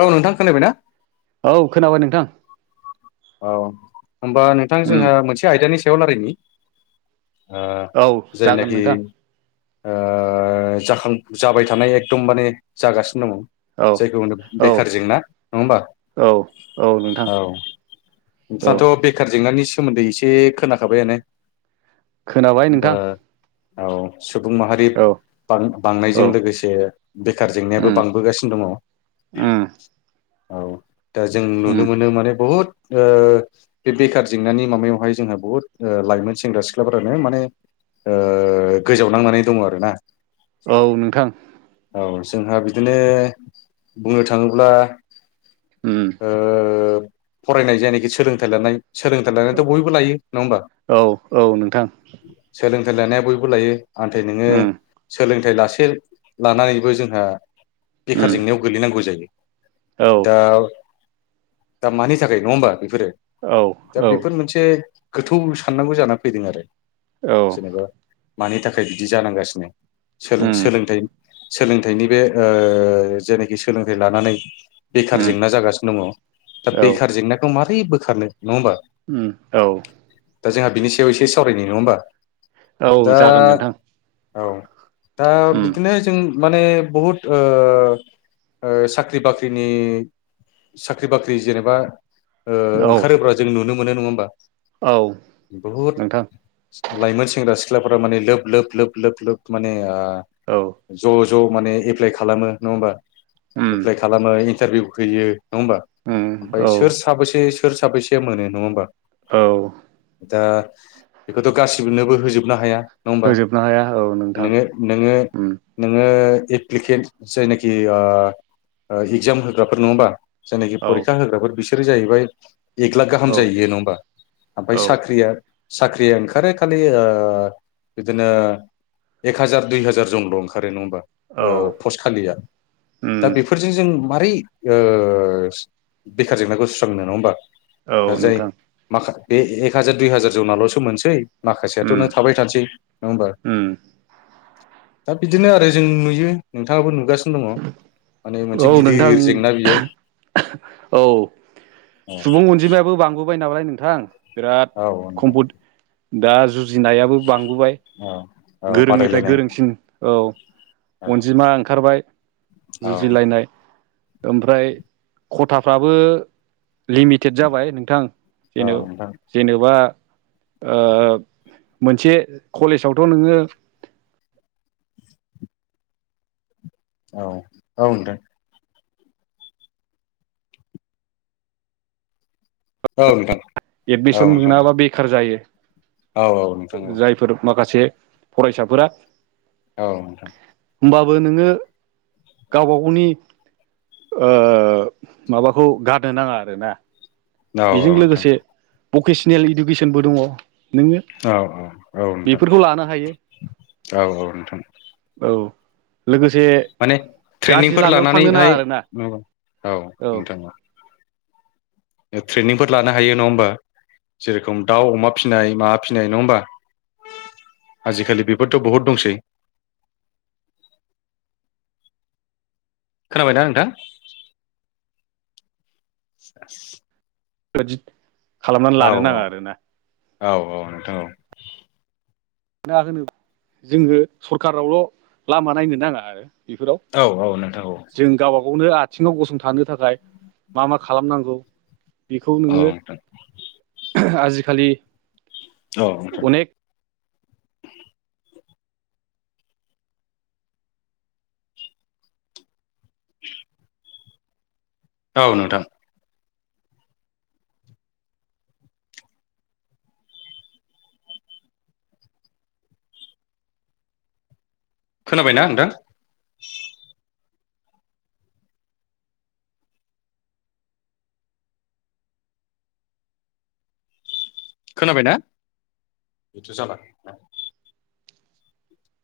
औ नोंथां खोनायबाय ना औ खोनाबाय नोंथां औ होमबा नोंथां उम जोंहा मोनसे आयदानि सायाव लारायनि ओ औ जागोन जायनाखि नोंथां ओ जाखां जाबाय थानाय एकदम माने जागासिनो दङ औ जायखौ होनो औ बेखार जेंना नङा होमबा औ औ औ नोंथाङाथ' बेखार जेंनानि सोमोन्दै इसे खोनाखाबायानो खोनाबाय होमबा नोंथां औ सुबुं माहारि औ औ बां-बांनायजों लोगोसे बेखार जेंनायाबो उम बांबोगासिनो दङ उम औ दा जों उम नुनो मोनो माने बहुद ओ बे बेखार जेंनानि माबायावहाय जोंहा बुहुत ओ लाइमोन सेंग्रा सिख्लाफोरानो माने ओ गोजाव नांनानै दङ आरो ना औ नोंथां । औ जोंहा बिदिनो बुंनो थाङोब्ला उम ओ फरायनाय जायनाखि सोलोंथाइ लानाय सोलोंथाइ लानानैथ' बयबो लायो नङा होमबा औ औ नोंथां थाय लानाया बयबो लायो नथाय नोङो उम सोलोंथाइ लासे लानानैबो जोंहा बेखार उम जेंनायाव गोलैनांगौ जायो औ दा दा मानि नि थाखाय नङा होमबा बेफोरो औ दा औ बेफोर मोनसे गोथौ साननांगौ जानानैा फैदों आरो औ जेनेबा मानि थाखाय बिदि जानांगासिनो सोलों उम सोलोंथाइ सोलोंथाइनि बे ओ जेनोखि सोलोंथाइ लानानै बेखार उम जेंना जागासिनो दङ दा औ जेंनायखौ मारै बोखारनो नङा होमबा उम औ दा जोंहा बिनि सायाव एसे सावरायनि नङा होमबा औ दा जागोन नोंथां औ दा उम बिदिनो जों माने बुहुत ओ ओ साख्रि बाख्रिनि साख्रि बाख्रि जेनेबा ओ औ ओंखारोब्ला जों नुनो मोनो नङा होमबा औ बुहुद नोंथां । लाइमोन सेंग्रा सिख्लाफोरा माने लोब लोब लोब लोब लोब माने औ ओ ज' ज' माने एप्लाइ खालामो नङा होमबा उम एप्लाइ खालामो इन्टारभिउ होयो नङा होमबा उम ओमफ्राय औ सोर साबैसे सोर साबैसेया मोनो नङा होमबा औ । दा बेखौथ' गासिनोबो होजोबनो हाया । नङा होमबा होजोबनो हाया औ नोंथां नोङो नोङो उम नोङो एप्लिकेन्ट जायनाखि ओ ओ इगजाम होग्राफोर नङाबा जायनाखि औ परि फोर बिसोरो जाहैबाय एक लाख गाहाम औ जाहैयो नङा होमबा ओमफ्राय औ साख्रिया साख्रि ओंखारो खालि ओ बिदिनो एक हाजार दुइ हाजार जनल' ओंखारो नङा होमबा औ पस्ट खालिया दा उम बेफोरजों जों मारै ओ बेखार जेंनाखौ सुस्रांनो नङा होमबा दा औ जाय नोंथां माखा बे एक हाजार दुइ हाजार जौनाल'सो मोनसै माखासेयाथ' उम नों थाबाय थानोसै नङा होमबा उम दा बिदिनो आरो जों नुयो नोंथाङाबो नु नुगासिनो दङ' माने मोनसे औ नोंथां गिदिर जेंना बियो औ औ सुबुं अनजिमायाबो बांबोबाय नालाय नोंथां बिराद औ नोंथां कमपत दा जुजिनायाबो बांबोबाय औ औ गोरोंनिफ्राय बादायलायनाय गोरोंसिन औ औ अनजिमा ओंखारबाय जुजिलायनाय ओमफ्राय खथाफ्राबो लिमिटेड जाबाय नोंथां औ जेन' नोंथां जेन'बा ओमोनसे कलेजावथ' नोङो औ औ होनदों औ नोंथां । एदमिसन मोनाबा बेखार जायो । औ औ नोंथां जायफोर माखासे फरायसाफोरा औ नोंथां । होनबाबो नोङो गावबा गावनि माबाखौ गारनो नाङा आरोना औ - औ बेजों नोंथां। लोगोसे भकेसनेल इडुकेसनबो दङ नोङो औ नोंथां बेफोरखौ लानो हायो। औ - औ नोंथां। औ लोगोसे माने गाज्रि ट्रेनिंफोर लामायाव थांनो नाङा लानानैहाय आरोना नोंगौ औ नोंथां औ। ट्रेनिंफोर लानो हायो नङा होमबा। जे रखम दाउ अमा फिसिनाय माबा फिसिनाय नङा होमबा। आजि खालि बेफोरथ' बहुद दंसै। खोनाबायना नोंथां? बेबायदि खालामनानै औ लानो औ नाङा आरोना। औ औ औ। मा होनो जोङो सरखारावल' लामा नायनो नाङा आरो। बेफोराव औ औ नोंथां औ जों गावबा गाव बेनो आथिङाव गसंथानो थाखाय मा मा खालामनांगौ? बेखौ औ नोङो नोंथां आजि खालि औ नोंथां। [inaudible] औ नोंथां। खोनाबायना नोंथां? खोनाबायना बेथ' जाला।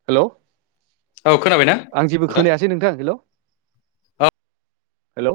हेलौ औ खोनाबायना आं जेबो खोनायासै नोंथां हेल'। औ हेल'।